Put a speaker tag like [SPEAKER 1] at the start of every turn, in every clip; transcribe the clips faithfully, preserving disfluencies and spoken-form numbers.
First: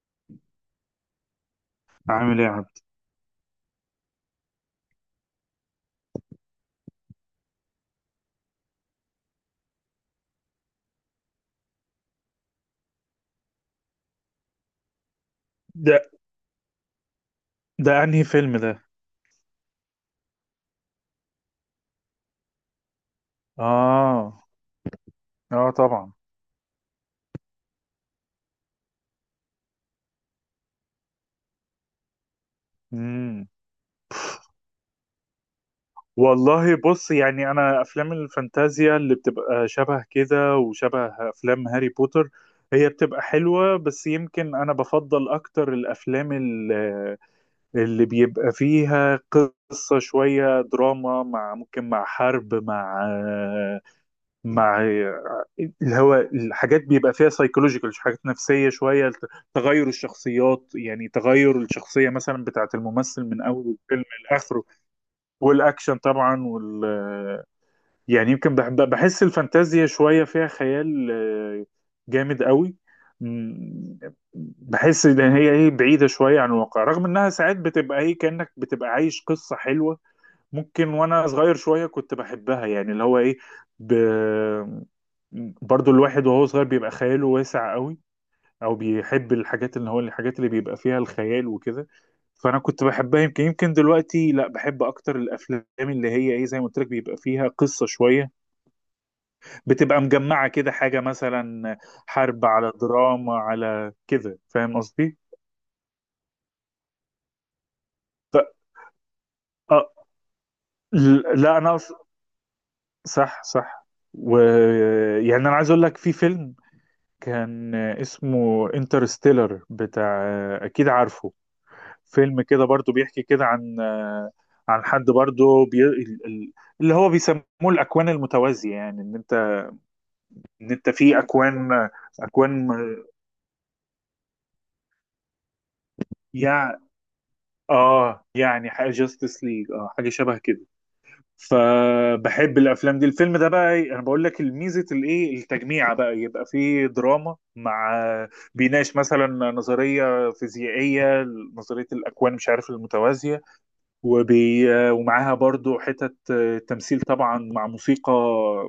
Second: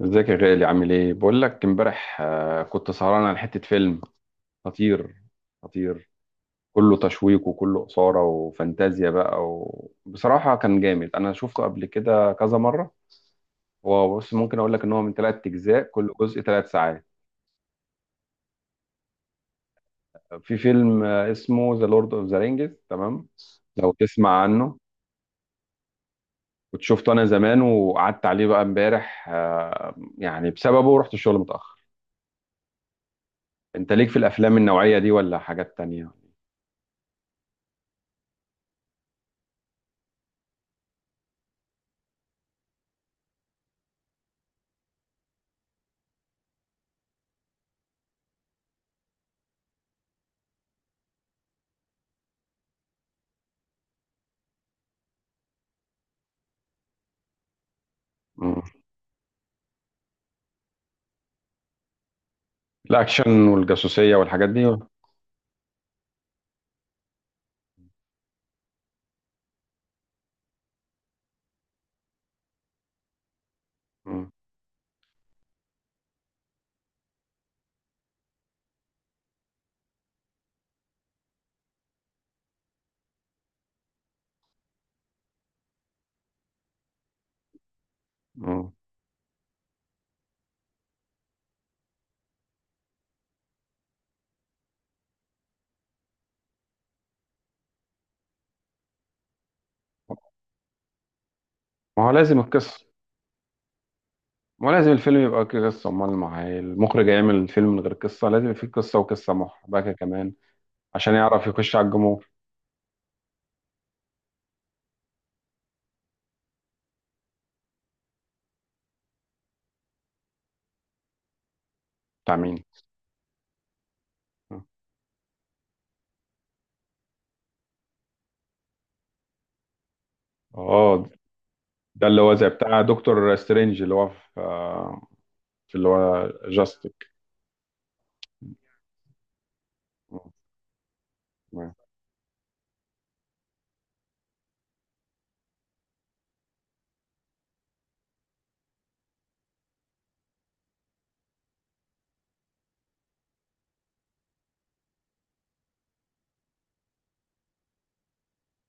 [SPEAKER 1] ازيك يا غالي، عامل ايه؟ بقول لك امبارح،
[SPEAKER 2] عامل ايه يا
[SPEAKER 1] آه،
[SPEAKER 2] عبد؟
[SPEAKER 1] كنت سهران على حتة فيلم خطير خطير، كله تشويق وكله إثارة وفانتازيا بقى. وبصراحة كان جامد، انا شفته قبل كده كذا مرة. هو بص، ممكن اقول لك ان هو من ثلاث اجزاء،
[SPEAKER 2] ده
[SPEAKER 1] كل جزء ثلاث ساعات.
[SPEAKER 2] ده انهي فيلم ده؟
[SPEAKER 1] في فيلم آه، اسمه ذا لورد اوف ذا رينجز، تمام؟ لو تسمع
[SPEAKER 2] اه،
[SPEAKER 1] عنه.
[SPEAKER 2] اه طبعا.
[SPEAKER 1] كنت شفته انا زمان، وقعدت عليه بقى امبارح، آه، يعني بسببه رحت الشغل متأخر.
[SPEAKER 2] امم
[SPEAKER 1] انت ليك في الافلام النوعية دي ولا حاجات تانية؟
[SPEAKER 2] والله بص، يعني انا افلام الفانتازيا اللي بتبقى شبه كده وشبه افلام هاري بوتر هي بتبقى حلوة، بس يمكن انا بفضل اكتر الافلام اللي, اللي بيبقى فيها قصة، شوية دراما مع ممكن مع حرب مع مع الهواء، الحاجات بيبقى فيها سايكولوجيكال، حاجات نفسية شوية، تغير الشخصيات، يعني تغير الشخصية مثلا بتاعت الممثل من
[SPEAKER 1] الاكشن
[SPEAKER 2] أول الفيلم
[SPEAKER 1] والجاسوسيه والحاجات
[SPEAKER 2] لآخره.
[SPEAKER 1] دي.
[SPEAKER 2] والأكشن طبعا، وال يعني يمكن بحب، بحس الفانتازيا شوية فيها خيال آه، جامد قوي. م-
[SPEAKER 1] مم.
[SPEAKER 2] بحس ان هي ايه، بعيدة شوية عن الواقع، رغم انها ساعات بتبقى ايه كأنك بتبقى عايش قصة حلوة. ممكن وانا صغير شويه كنت بحبها، يعني اللي هو ايه، ب... برضو الواحد وهو صغير بيبقى خياله واسع قوي،
[SPEAKER 1] مم.
[SPEAKER 2] او بيحب الحاجات اللي هو الحاجات اللي بيبقى فيها الخيال وكده. فانا كنت بحبها، يمكن يمكن دلوقتي لا، بحب اكتر الافلام اللي هي ايه، زي ما قلت لك، بيبقى فيها قصه شويه، بتبقى مجمعه كده، حاجه مثلا
[SPEAKER 1] ما هو لازم
[SPEAKER 2] حرب على
[SPEAKER 1] القصه.
[SPEAKER 2] دراما على كده،
[SPEAKER 1] ما هو
[SPEAKER 2] فاهم
[SPEAKER 1] لازم
[SPEAKER 2] قصدي؟
[SPEAKER 1] الفيلم يبقى فيه قصه، امال ما هي المخرج هيعمل فيلم من غير قصه؟
[SPEAKER 2] ف...
[SPEAKER 1] لازم يبقى فيه قصه، وقصه
[SPEAKER 2] آه،
[SPEAKER 1] محبكه كمان، عشان يعرف
[SPEAKER 2] لا انا
[SPEAKER 1] يخش على
[SPEAKER 2] أص...
[SPEAKER 1] الجمهور.
[SPEAKER 2] صح، صح. ويعني انا عايز اقول لك في فيلم كان اسمه انترستيلر بتاع، اكيد عارفه،
[SPEAKER 1] بتاع
[SPEAKER 2] فيلم
[SPEAKER 1] مين؟
[SPEAKER 2] كده برضو بيحكي كده عن عن حد برضو بي... ال- ال- اللي هو بيسموه الاكوان المتوازية، يعني ان انت ان انت
[SPEAKER 1] اه،
[SPEAKER 2] في اكوان،
[SPEAKER 1] ده اللي هو زي
[SPEAKER 2] اكوان،
[SPEAKER 1] بتاع دكتور سترينج، اللي هو في آه، في اللي هو
[SPEAKER 2] يع...
[SPEAKER 1] جاستيك.
[SPEAKER 2] اه يعني حاجة جاستس ليج، اه حاجة شبه كده.
[SPEAKER 1] تمام.
[SPEAKER 2] فبحب الافلام دي. الفيلم ده بقى إيه، انا بقول لك الميزه الايه التجميع، بقى يبقى فيه دراما مع، بيناقش مثلا نظريه فيزيائيه، نظريه الاكوان مش عارف المتوازيه، وبي ومعاها برضو حتت تمثيل طبعا، مع موسيقى،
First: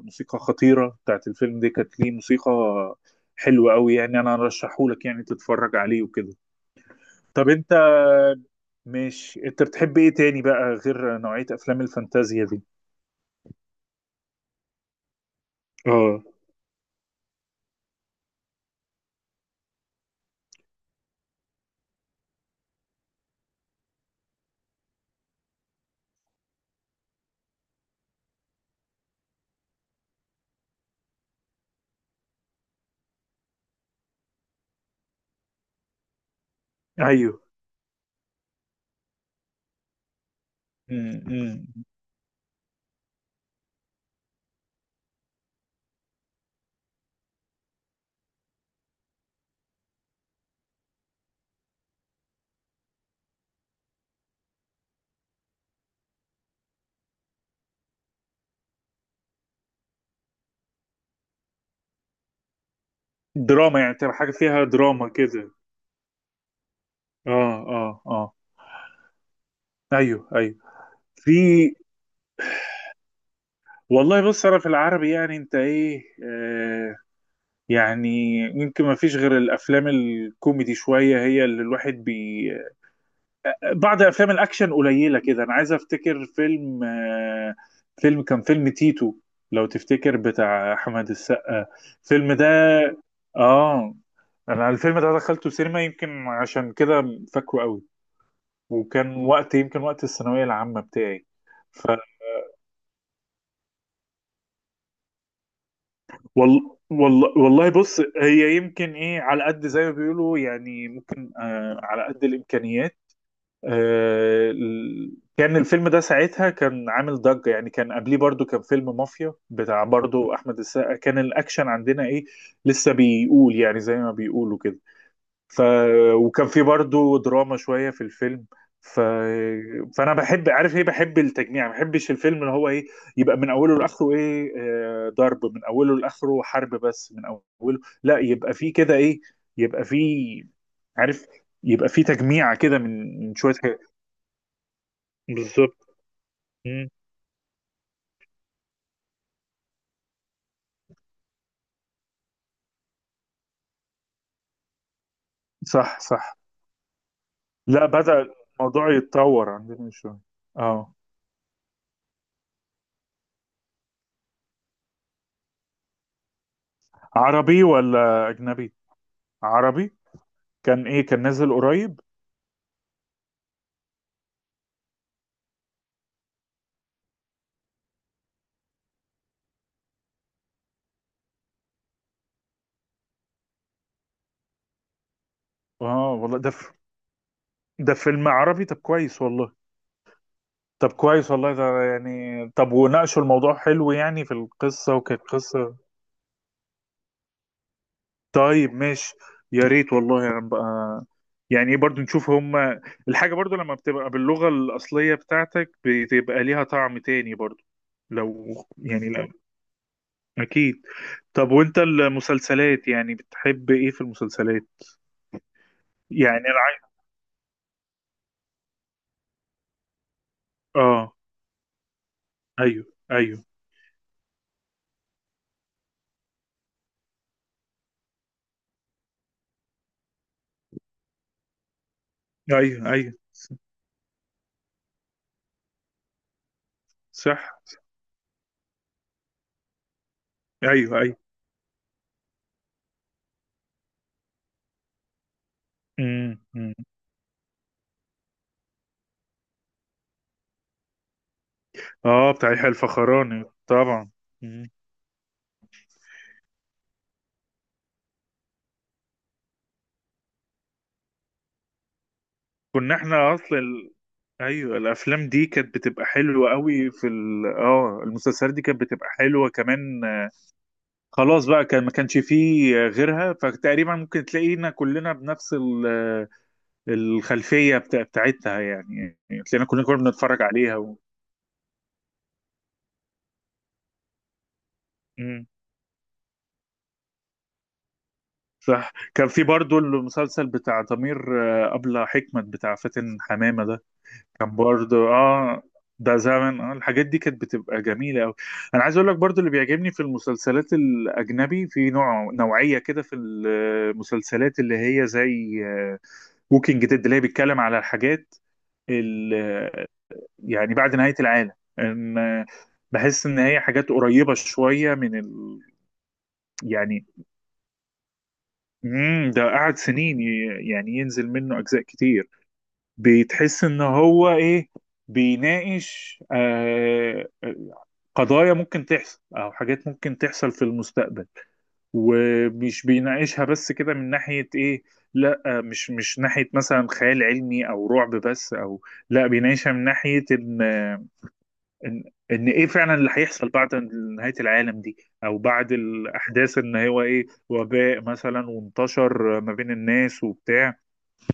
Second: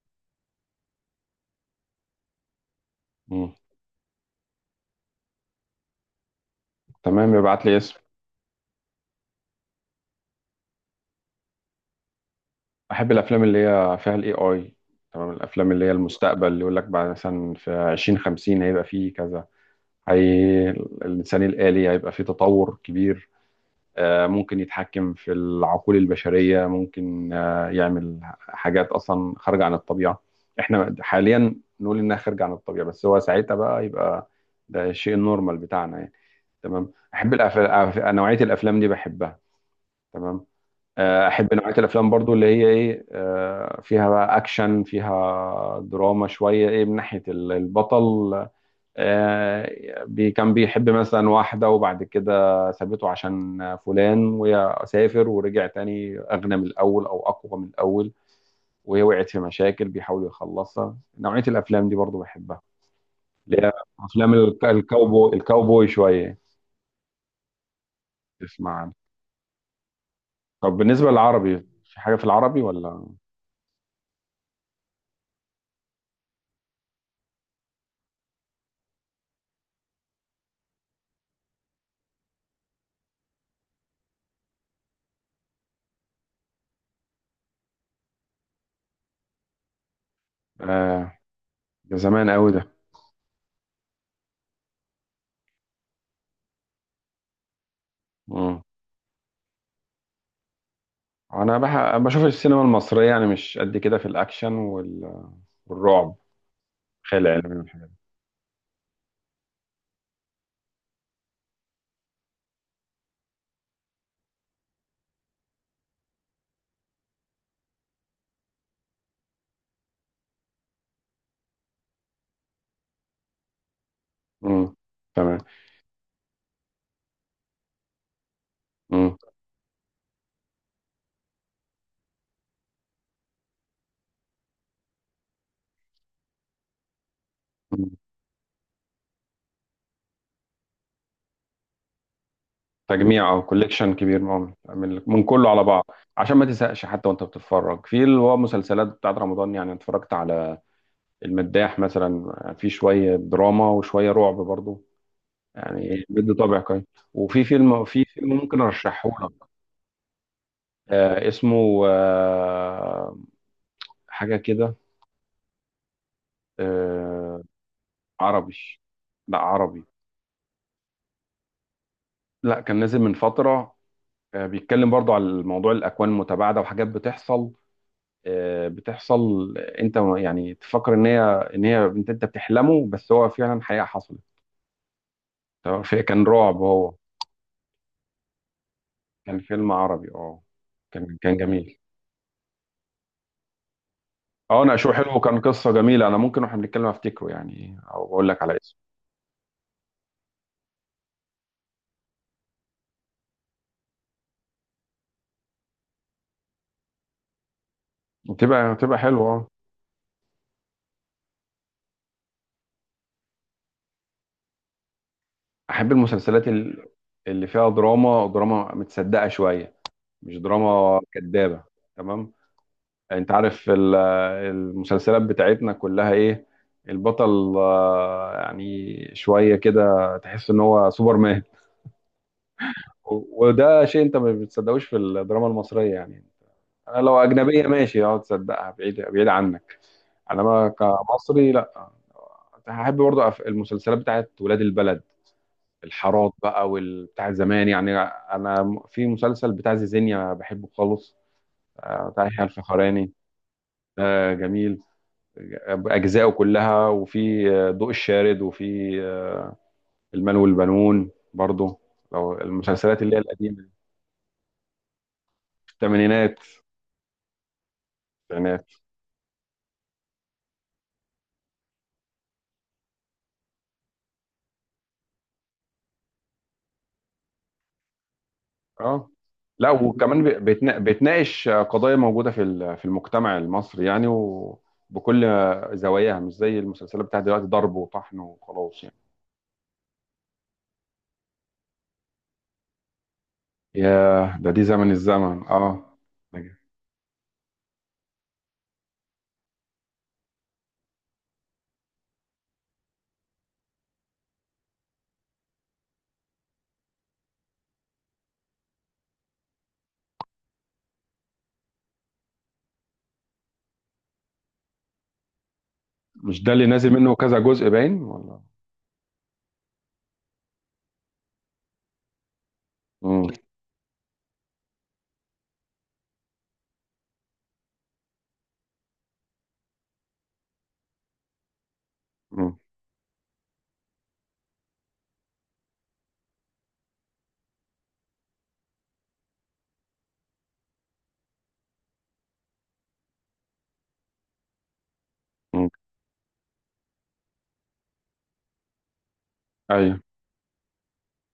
[SPEAKER 2] موسيقى خطيره بتاعت الفيلم دي، كانت ليه موسيقى
[SPEAKER 1] مم.
[SPEAKER 2] حلوه قوي. يعني انا ارشحه لك يعني تتفرج عليه وكده.
[SPEAKER 1] تمام،
[SPEAKER 2] طب
[SPEAKER 1] يبعت
[SPEAKER 2] انت،
[SPEAKER 1] لي اسم.
[SPEAKER 2] مش انت بتحب ايه تاني بقى غير نوعيه افلام الفانتازيا دي؟
[SPEAKER 1] احب الافلام اللي هي فيها الاي اي. تمام، الافلام اللي هي
[SPEAKER 2] اه،
[SPEAKER 1] المستقبل، اللي يقول لك بعد مثلا في ألفين وخمسين هيبقى فيه كذا، هي الإنسان الآلي هيبقى فيه تطور كبير. آه، ممكن يتحكم في العقول البشرية، ممكن آه، يعمل حاجات أصلا خارجة عن الطبيعة. إحنا حاليا نقول إنها خارجة عن الطبيعة، بس هو ساعتها بقى يبقى ده الشيء النورمال بتاعنا يعني. تمام، أحب
[SPEAKER 2] ايوه.
[SPEAKER 1] الأفلام، نوعية الأفلام دي بحبها. تمام.
[SPEAKER 2] مم،
[SPEAKER 1] آه، أحب نوعية
[SPEAKER 2] مم.
[SPEAKER 1] الأفلام برضو اللي هي إيه، آه، فيها بقى أكشن، فيها دراما شوية، إيه من ناحية البطل. آه، بي كان بيحب مثلا واحدة، وبعد كده سابته عشان فلان، وسافر ورجع تاني أغنى من الأول أو أقوى من الأول، وهي وقعت في مشاكل بيحاول يخلصها. نوعية الأفلام دي برضو بحبها. اللي هي
[SPEAKER 2] دراما، يعني تبقى حاجة
[SPEAKER 1] أفلام
[SPEAKER 2] فيها
[SPEAKER 1] الك-
[SPEAKER 2] دراما
[SPEAKER 1] الكاوبوي،
[SPEAKER 2] كده.
[SPEAKER 1] الكاوبوي شوية.
[SPEAKER 2] اه، اه، اه.
[SPEAKER 1] تسمع عنها؟
[SPEAKER 2] ايوه، ايوه.
[SPEAKER 1] طب بالنسبة
[SPEAKER 2] في،
[SPEAKER 1] للعربي، في حاجة في العربي ولا؟
[SPEAKER 2] والله بص انا في العربي، يعني انت ايه آه، يعني يمكن ما فيش غير الافلام الكوميدي شوية هي اللي الواحد بي بعض افلام الاكشن قليلة كده. انا عايز افتكر فيلم آه، فيلم كان فيلم تيتو، لو تفتكر، بتاع
[SPEAKER 1] آه،
[SPEAKER 2] احمد السقا.
[SPEAKER 1] ده زمان
[SPEAKER 2] الفيلم ده،
[SPEAKER 1] قوي ده.
[SPEAKER 2] اه انا الفيلم ده دخلته سينما يمكن عشان كده فاكره قوي،
[SPEAKER 1] مم.
[SPEAKER 2] وكان وقت يمكن وقت الثانوية العامة بتاعي.
[SPEAKER 1] أنا
[SPEAKER 2] ف
[SPEAKER 1] بح... بشوف السينما المصرية يعني مش قد كده في الأكشن وال... والرعب،
[SPEAKER 2] وال...
[SPEAKER 1] خيال
[SPEAKER 2] والله،
[SPEAKER 1] علمي
[SPEAKER 2] والله
[SPEAKER 1] والحاجات
[SPEAKER 2] بص، هي يمكن ايه على قد زي ما بيقولوا يعني، ممكن آه على قد الامكانيات. آه، ال- كان الفيلم ده ساعتها كان عامل ضجة، يعني كان قبليه برضو كان فيلم مافيا بتاع برضو احمد السقا، كان الاكشن عندنا ايه لسه بيقول يعني، زي ما
[SPEAKER 1] دي.
[SPEAKER 2] بيقولوا
[SPEAKER 1] مم.
[SPEAKER 2] كده.
[SPEAKER 1] تمام.
[SPEAKER 2] ف... وكان في برضو دراما شوية في الفيلم. ف...
[SPEAKER 1] مم.
[SPEAKER 2] فانا بحب، عارف ايه، بحب التجميع. ما بحبش الفيلم اللي هو ايه يبقى من اوله لاخره ايه آه، ضرب من اوله لاخره، حرب بس من اوله. لا يبقى في كده ايه، يبقى في، عارف، يبقى في تجميع كده من
[SPEAKER 1] تجميع
[SPEAKER 2] من
[SPEAKER 1] او
[SPEAKER 2] شوية حاجات.
[SPEAKER 1] كوليكشن كبير، من من من كله على
[SPEAKER 2] بالظبط.
[SPEAKER 1] بعض، عشان ما تزهقش
[SPEAKER 2] مم.
[SPEAKER 1] حتى وانت بتتفرج. في اللي هو مسلسلات بتاعت رمضان يعني، اتفرجت على المداح مثلا، في شويه دراما وشويه رعب برضو،
[SPEAKER 2] صح،
[SPEAKER 1] يعني بيدي
[SPEAKER 2] صح.
[SPEAKER 1] طابع كويس. وفي فيلم،
[SPEAKER 2] لا
[SPEAKER 1] في
[SPEAKER 2] بدأ
[SPEAKER 1] فيلم ممكن
[SPEAKER 2] الموضوع
[SPEAKER 1] ارشحه لك.
[SPEAKER 2] يتطور عندنا شوية. اه.
[SPEAKER 1] آه اسمه آه حاجه كده، آه.
[SPEAKER 2] عربي ولا
[SPEAKER 1] عربي،
[SPEAKER 2] اجنبي؟
[SPEAKER 1] لا عربي،
[SPEAKER 2] عربي، كان ايه، كان نازل قريب؟
[SPEAKER 1] لا كان نازل من فتره. آه بيتكلم برضو على موضوع الاكوان المتباعده وحاجات بتحصل، آه، بتحصل. انت يعني تفكر ان هي، ان هي انت انت بتحلمه، بس هو فعلا حقيقة حصلت. تمام، في-
[SPEAKER 2] اه
[SPEAKER 1] كان
[SPEAKER 2] والله، ده
[SPEAKER 1] رعب هو.
[SPEAKER 2] ده فيلم عربي، طب كويس
[SPEAKER 1] كان
[SPEAKER 2] والله.
[SPEAKER 1] فيلم عربي، اه.
[SPEAKER 2] طب
[SPEAKER 1] كان
[SPEAKER 2] كويس
[SPEAKER 1] كان
[SPEAKER 2] والله
[SPEAKER 1] جميل.
[SPEAKER 2] ده. يعني طب وناقشوا الموضوع حلو، يعني في
[SPEAKER 1] اه، ناقشوه
[SPEAKER 2] القصة
[SPEAKER 1] حلو،
[SPEAKER 2] وكانت
[SPEAKER 1] وكان قصة
[SPEAKER 2] قصة؟
[SPEAKER 1] جميلة. انا ممكن واحنا بنتكلم افتكره يعني، او اقول لك على
[SPEAKER 2] طيب،
[SPEAKER 1] اسمه.
[SPEAKER 2] ماشي. يا ريت والله يعني بقى، يعني ايه، برضو نشوف هما. الحاجة برضو لما بتبقى باللغة الأصلية بتاعتك بتبقى ليها طعم تاني برضو، لو
[SPEAKER 1] بتبقى بتبقى
[SPEAKER 2] يعني
[SPEAKER 1] حلوة
[SPEAKER 2] لا،
[SPEAKER 1] اه.
[SPEAKER 2] أكيد. طب وأنت المسلسلات، يعني بتحب إيه في المسلسلات؟
[SPEAKER 1] احب
[SPEAKER 2] يعني
[SPEAKER 1] المسلسلات
[SPEAKER 2] أنا
[SPEAKER 1] ال-
[SPEAKER 2] عايز،
[SPEAKER 1] اللي فيها دراما، دراما متصدقة شوية، مش دراما
[SPEAKER 2] آه،
[SPEAKER 1] كدابة. تمام.
[SPEAKER 2] أيوه
[SPEAKER 1] انت
[SPEAKER 2] أيوه.
[SPEAKER 1] عارف ال- المسلسلات بتاعتنا كلها ايه، البطل آه، يعني شوية كده تحس ان هو سوبرمان.
[SPEAKER 2] أيوه أيوه.
[SPEAKER 1] و- وده شيء انت ما بتصدقوش في الدراما المصرية يعني. انا لو
[SPEAKER 2] صح.
[SPEAKER 1] اجنبية ماشي، اه، تصدقها، بعيد بعيد عنك، انما
[SPEAKER 2] أيوه أيوه.
[SPEAKER 1] كمصري لا. هحب برضه أف- المسلسلات بتاعت ولاد البلد، الحارات
[SPEAKER 2] إمم،
[SPEAKER 1] بقى
[SPEAKER 2] إمم.
[SPEAKER 1] والبتاع زمان يعني. انا م- في مسلسل بتاع زيزينيا بحبه خالص، آه، بتاع
[SPEAKER 2] اه
[SPEAKER 1] يحيى
[SPEAKER 2] بتاع يحيى
[SPEAKER 1] الفخراني.
[SPEAKER 2] الفخراني طبعا.
[SPEAKER 1] ده
[SPEAKER 2] مم.
[SPEAKER 1] جميل بأجزائه كلها، وفي آه، ضوء الشارد، وفي آه، المال والبنون برضو، لو
[SPEAKER 2] كنا
[SPEAKER 1] المسلسلات اللي هي
[SPEAKER 2] احنا اصلا
[SPEAKER 1] القديمة دي،
[SPEAKER 2] ال... ايوه الافلام دي كانت بتبقى
[SPEAKER 1] الثمانينات،
[SPEAKER 2] حلوه قوي في ال... اه المسلسلات دي
[SPEAKER 1] التسعينات.
[SPEAKER 2] كانت بتبقى حلوه كمان. آه، خلاص بقى كان ما كانش فيه آه غيرها، فتقريبا ممكن تلاقينا كلنا بنفس ال... آه، الخلفيه بتاع... بتاعتها،
[SPEAKER 1] اه،
[SPEAKER 2] يعني يعني تلاقينا
[SPEAKER 1] لا
[SPEAKER 2] كلنا كنا
[SPEAKER 1] وكمان بي-
[SPEAKER 2] بنتفرج عليها
[SPEAKER 1] بيتنا-
[SPEAKER 2] و...
[SPEAKER 1] بتناقش قضايا موجودة في ال- في المجتمع المصري يعني، وبكل
[SPEAKER 2] مم.
[SPEAKER 1] زواياها. مش زي المسلسلات بتاعت دلوقتي، ضرب وطحن وخلاص
[SPEAKER 2] صح،
[SPEAKER 1] يعني.
[SPEAKER 2] كان في برضو المسلسل بتاع ضمير، آه، أبلة حكمت بتاع فاتن حمامة ده،
[SPEAKER 1] ياه، ده
[SPEAKER 2] كان
[SPEAKER 1] دي زمن،
[SPEAKER 2] برضو
[SPEAKER 1] الزمن
[SPEAKER 2] اه،
[SPEAKER 1] اه.
[SPEAKER 2] ده زمن، اه الحاجات دي كانت بتبقى جميلة أوي. أنا عايز أقول لك برضو اللي بيعجبني في المسلسلات الأجنبي، في نوع، نوعية كده في المسلسلات اللي هي زي ووكينج ديد، اللي هي بيتكلم على الحاجات ال- يعني بعد نهاية العالم، إن آه، بحس إن هي حاجات قريبة شوية من ال...
[SPEAKER 1] مش ده اللي نازل
[SPEAKER 2] يعني،
[SPEAKER 1] منه كذا جزء، باين، ولا؟
[SPEAKER 2] مم ده قعد سنين ي- يعني ينزل منه أجزاء كتير.
[SPEAKER 1] مم.
[SPEAKER 2] بتحس إن هو إيه بيناقش آه قضايا ممكن تحصل، او حاجات ممكن تحصل في المستقبل،
[SPEAKER 1] مم.
[SPEAKER 2] ومش بيناقشها بس كده من ناحية ايه، لا مش، مش ناحية مثلا خيال علمي او رعب بس، او لا بيناقشها من ناحية ان ان ان ايه فعلا اللي هيحصل بعد نهاية العالم دي، او
[SPEAKER 1] مم.
[SPEAKER 2] بعد الاحداث ان هو ايه وباء مثلا وانتشر ما بين
[SPEAKER 1] ايوه.
[SPEAKER 2] الناس وبتاع.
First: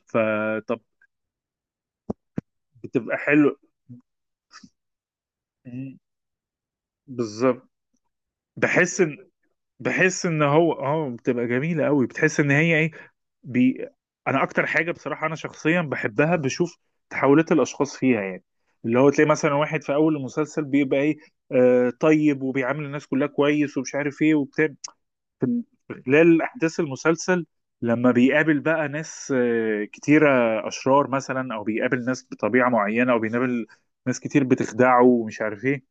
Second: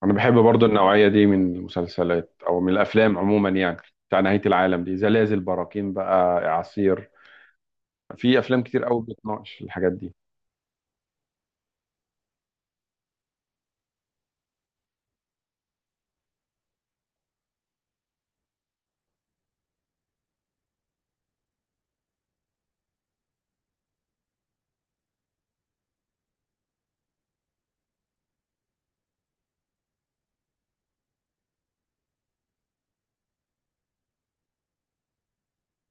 [SPEAKER 1] انا بحب برضو
[SPEAKER 2] فطب،
[SPEAKER 1] النوعيه دي من المسلسلات او من الافلام
[SPEAKER 2] بتبقى
[SPEAKER 1] عموما
[SPEAKER 2] حلو.
[SPEAKER 1] يعني، بتاع نهايه العالم دي، زلازل، براكين
[SPEAKER 2] مم،
[SPEAKER 1] بقى، اعاصير.
[SPEAKER 2] بالظبط.
[SPEAKER 1] في افلام كتير
[SPEAKER 2] بحس
[SPEAKER 1] قوي
[SPEAKER 2] ان،
[SPEAKER 1] بتناقش الحاجات دي.
[SPEAKER 2] بحس ان هو اه بتبقى جميله قوي، بتحس ان هي ايه، بي، انا اكتر حاجه بصراحه انا شخصيا بحبها بشوف تحولات الاشخاص فيها، يعني اللي هو تلاقي مثلا واحد في اول المسلسل بيبقى ايه آه طيب، وبيعامل الناس كلها كويس ومش عارف ايه وبتاع، في، في خلال احداث المسلسل لما بيقابل بقى ناس آه كتيره، اشرار مثلا، او بيقابل ناس بطبيعه معينه، او بيقابل ناس كتير بتخدعه ومش عارف ايه،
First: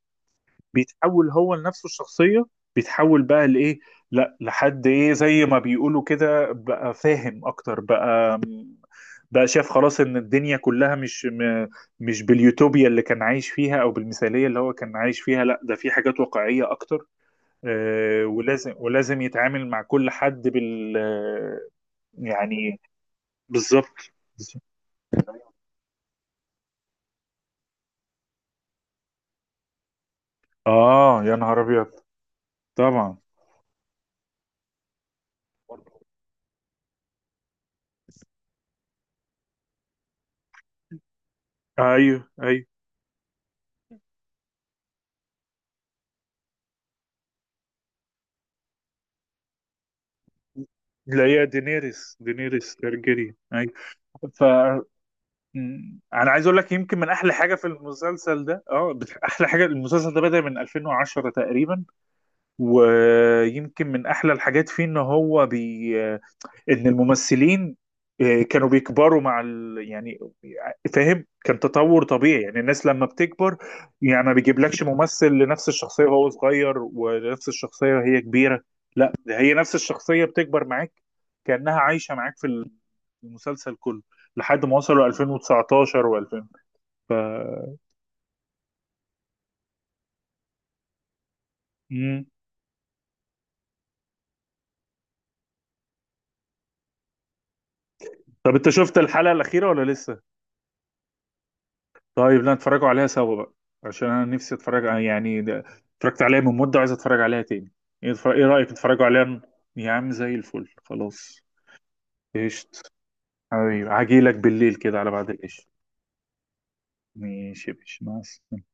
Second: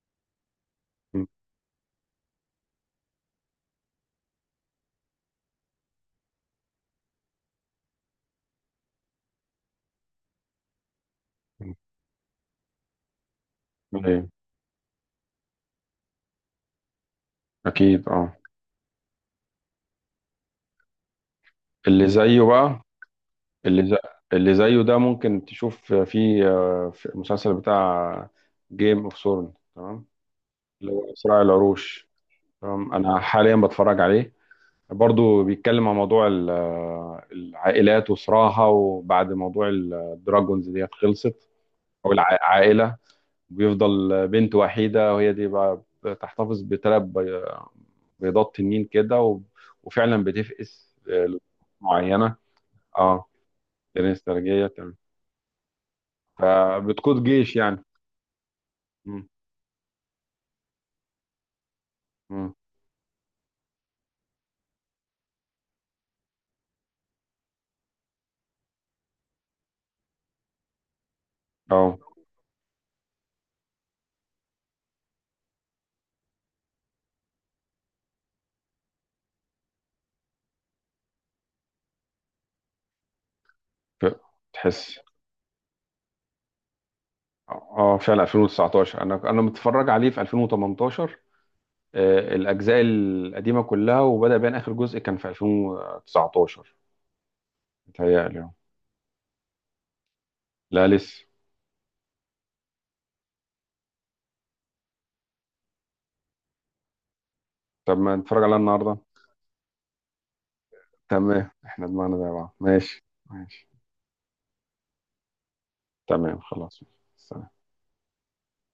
[SPEAKER 1] م-
[SPEAKER 2] بيتحول هو لنفسه الشخصية، بيتحول بقى لإيه، لا لحد إيه زي ما بيقولوا كده، بقى فاهم أكتر، بقى بقى شاف خلاص إن الدنيا كلها مش م- مش باليوتوبيا اللي كان عايش فيها، أو
[SPEAKER 1] م- ايه،
[SPEAKER 2] بالمثالية اللي هو كان عايش فيها، لا ده في حاجات واقعية أكتر.
[SPEAKER 1] اكيد
[SPEAKER 2] آه،
[SPEAKER 1] اه.
[SPEAKER 2] ولازم ولازم يتعامل مع كل حد بال آه،
[SPEAKER 1] اللي زيه
[SPEAKER 2] يعني
[SPEAKER 1] بقى، اللي زي
[SPEAKER 2] بالظبط.
[SPEAKER 1] اللي زيه ده ممكن تشوف في آه، في المسلسل بتاع جيم اوف ثرون، تمام؟ اللي هو
[SPEAKER 2] آه يا
[SPEAKER 1] صراع
[SPEAKER 2] نهار أبيض.
[SPEAKER 1] العروش. تمام،
[SPEAKER 2] طبعا.
[SPEAKER 1] انا حاليا بتفرج عليه، برضو بيتكلم عن موضوع ال- آه، العائلات وصراعها. وبعد موضوع الدراجونز ديت خلصت، او
[SPEAKER 2] أيوه أيوه.
[SPEAKER 1] العائله بيفضل بنت وحيده، وهي دي بقى بتحتفظ بثلاث بيضات تنين كده، و... وفعلا بتفقس
[SPEAKER 2] لا
[SPEAKER 1] لظروف
[SPEAKER 2] هي دينيريس،
[SPEAKER 1] معينه.
[SPEAKER 2] دينيريس
[SPEAKER 1] اه،
[SPEAKER 2] تارجيريان.
[SPEAKER 1] جنين
[SPEAKER 2] ف
[SPEAKER 1] استرجية تمام،
[SPEAKER 2] م- انا عايز اقول لك يمكن من
[SPEAKER 1] فبتقود
[SPEAKER 2] احلى حاجه
[SPEAKER 1] جيش
[SPEAKER 2] في
[SPEAKER 1] يعني.
[SPEAKER 2] المسلسل ده اه بت-
[SPEAKER 1] مم.
[SPEAKER 2] احلى حاجه المسلسل ده بدأ من ألفين وعشرة تقريبا،
[SPEAKER 1] مم.
[SPEAKER 2] ويمكن من احلى الحاجات فيه ان هو بي، ان الممثلين آه، كانوا بيكبروا مع ال... يعني فاهم، كان
[SPEAKER 1] اه.
[SPEAKER 2] تطور طبيعي، يعني الناس لما بتكبر. يعني ما بيجيبلكش ممثل لنفس الشخصية وهو صغير ونفس الشخصية وهي كبيرة، لا ده هي نفس الشخصية بتكبر معاك، كأنها عايشة معاك في المسلسل كله،
[SPEAKER 1] ف-
[SPEAKER 2] لحد ما
[SPEAKER 1] تحس.
[SPEAKER 2] وصلوا ألفين وتسعتاشر و2000.
[SPEAKER 1] اه، آه، فعلا ألفين وتسعتاشر، انا انا متفرج عليه في ألفين وتمنتاشر.
[SPEAKER 2] مم.
[SPEAKER 1] آه، الاجزاء القديمه كلها، وبدا بان اخر جزء كان في ألفين وتسعتاشر، متهيألي. آه،
[SPEAKER 2] طب انت شفت الحلقة الأخيرة ولا لسه؟
[SPEAKER 1] لا لسه.
[SPEAKER 2] طيب، لا نتفرجوا عليها سوا بقى، عشان انا نفسي اتفرج ع- يعني ده، اتفرجت عليها من مدة وعايز اتفرج عليها تاني.
[SPEAKER 1] طب
[SPEAKER 2] ايه
[SPEAKER 1] ما
[SPEAKER 2] تفر-
[SPEAKER 1] نتفرج
[SPEAKER 2] إيه
[SPEAKER 1] عليها
[SPEAKER 2] رأيك
[SPEAKER 1] النهارده.
[SPEAKER 2] نتفرجوا عليها ن-، يا عم زي الفل خلاص.
[SPEAKER 1] تمام، احنا دماغنا زي بعض.
[SPEAKER 2] قشط.
[SPEAKER 1] ماشي ماشي.
[SPEAKER 2] حبيبي هجيلك بالليل كده على بعد القشط.
[SPEAKER 1] تمام خلاص. سلام.
[SPEAKER 2] ماشي يا باشا، مع السلامة.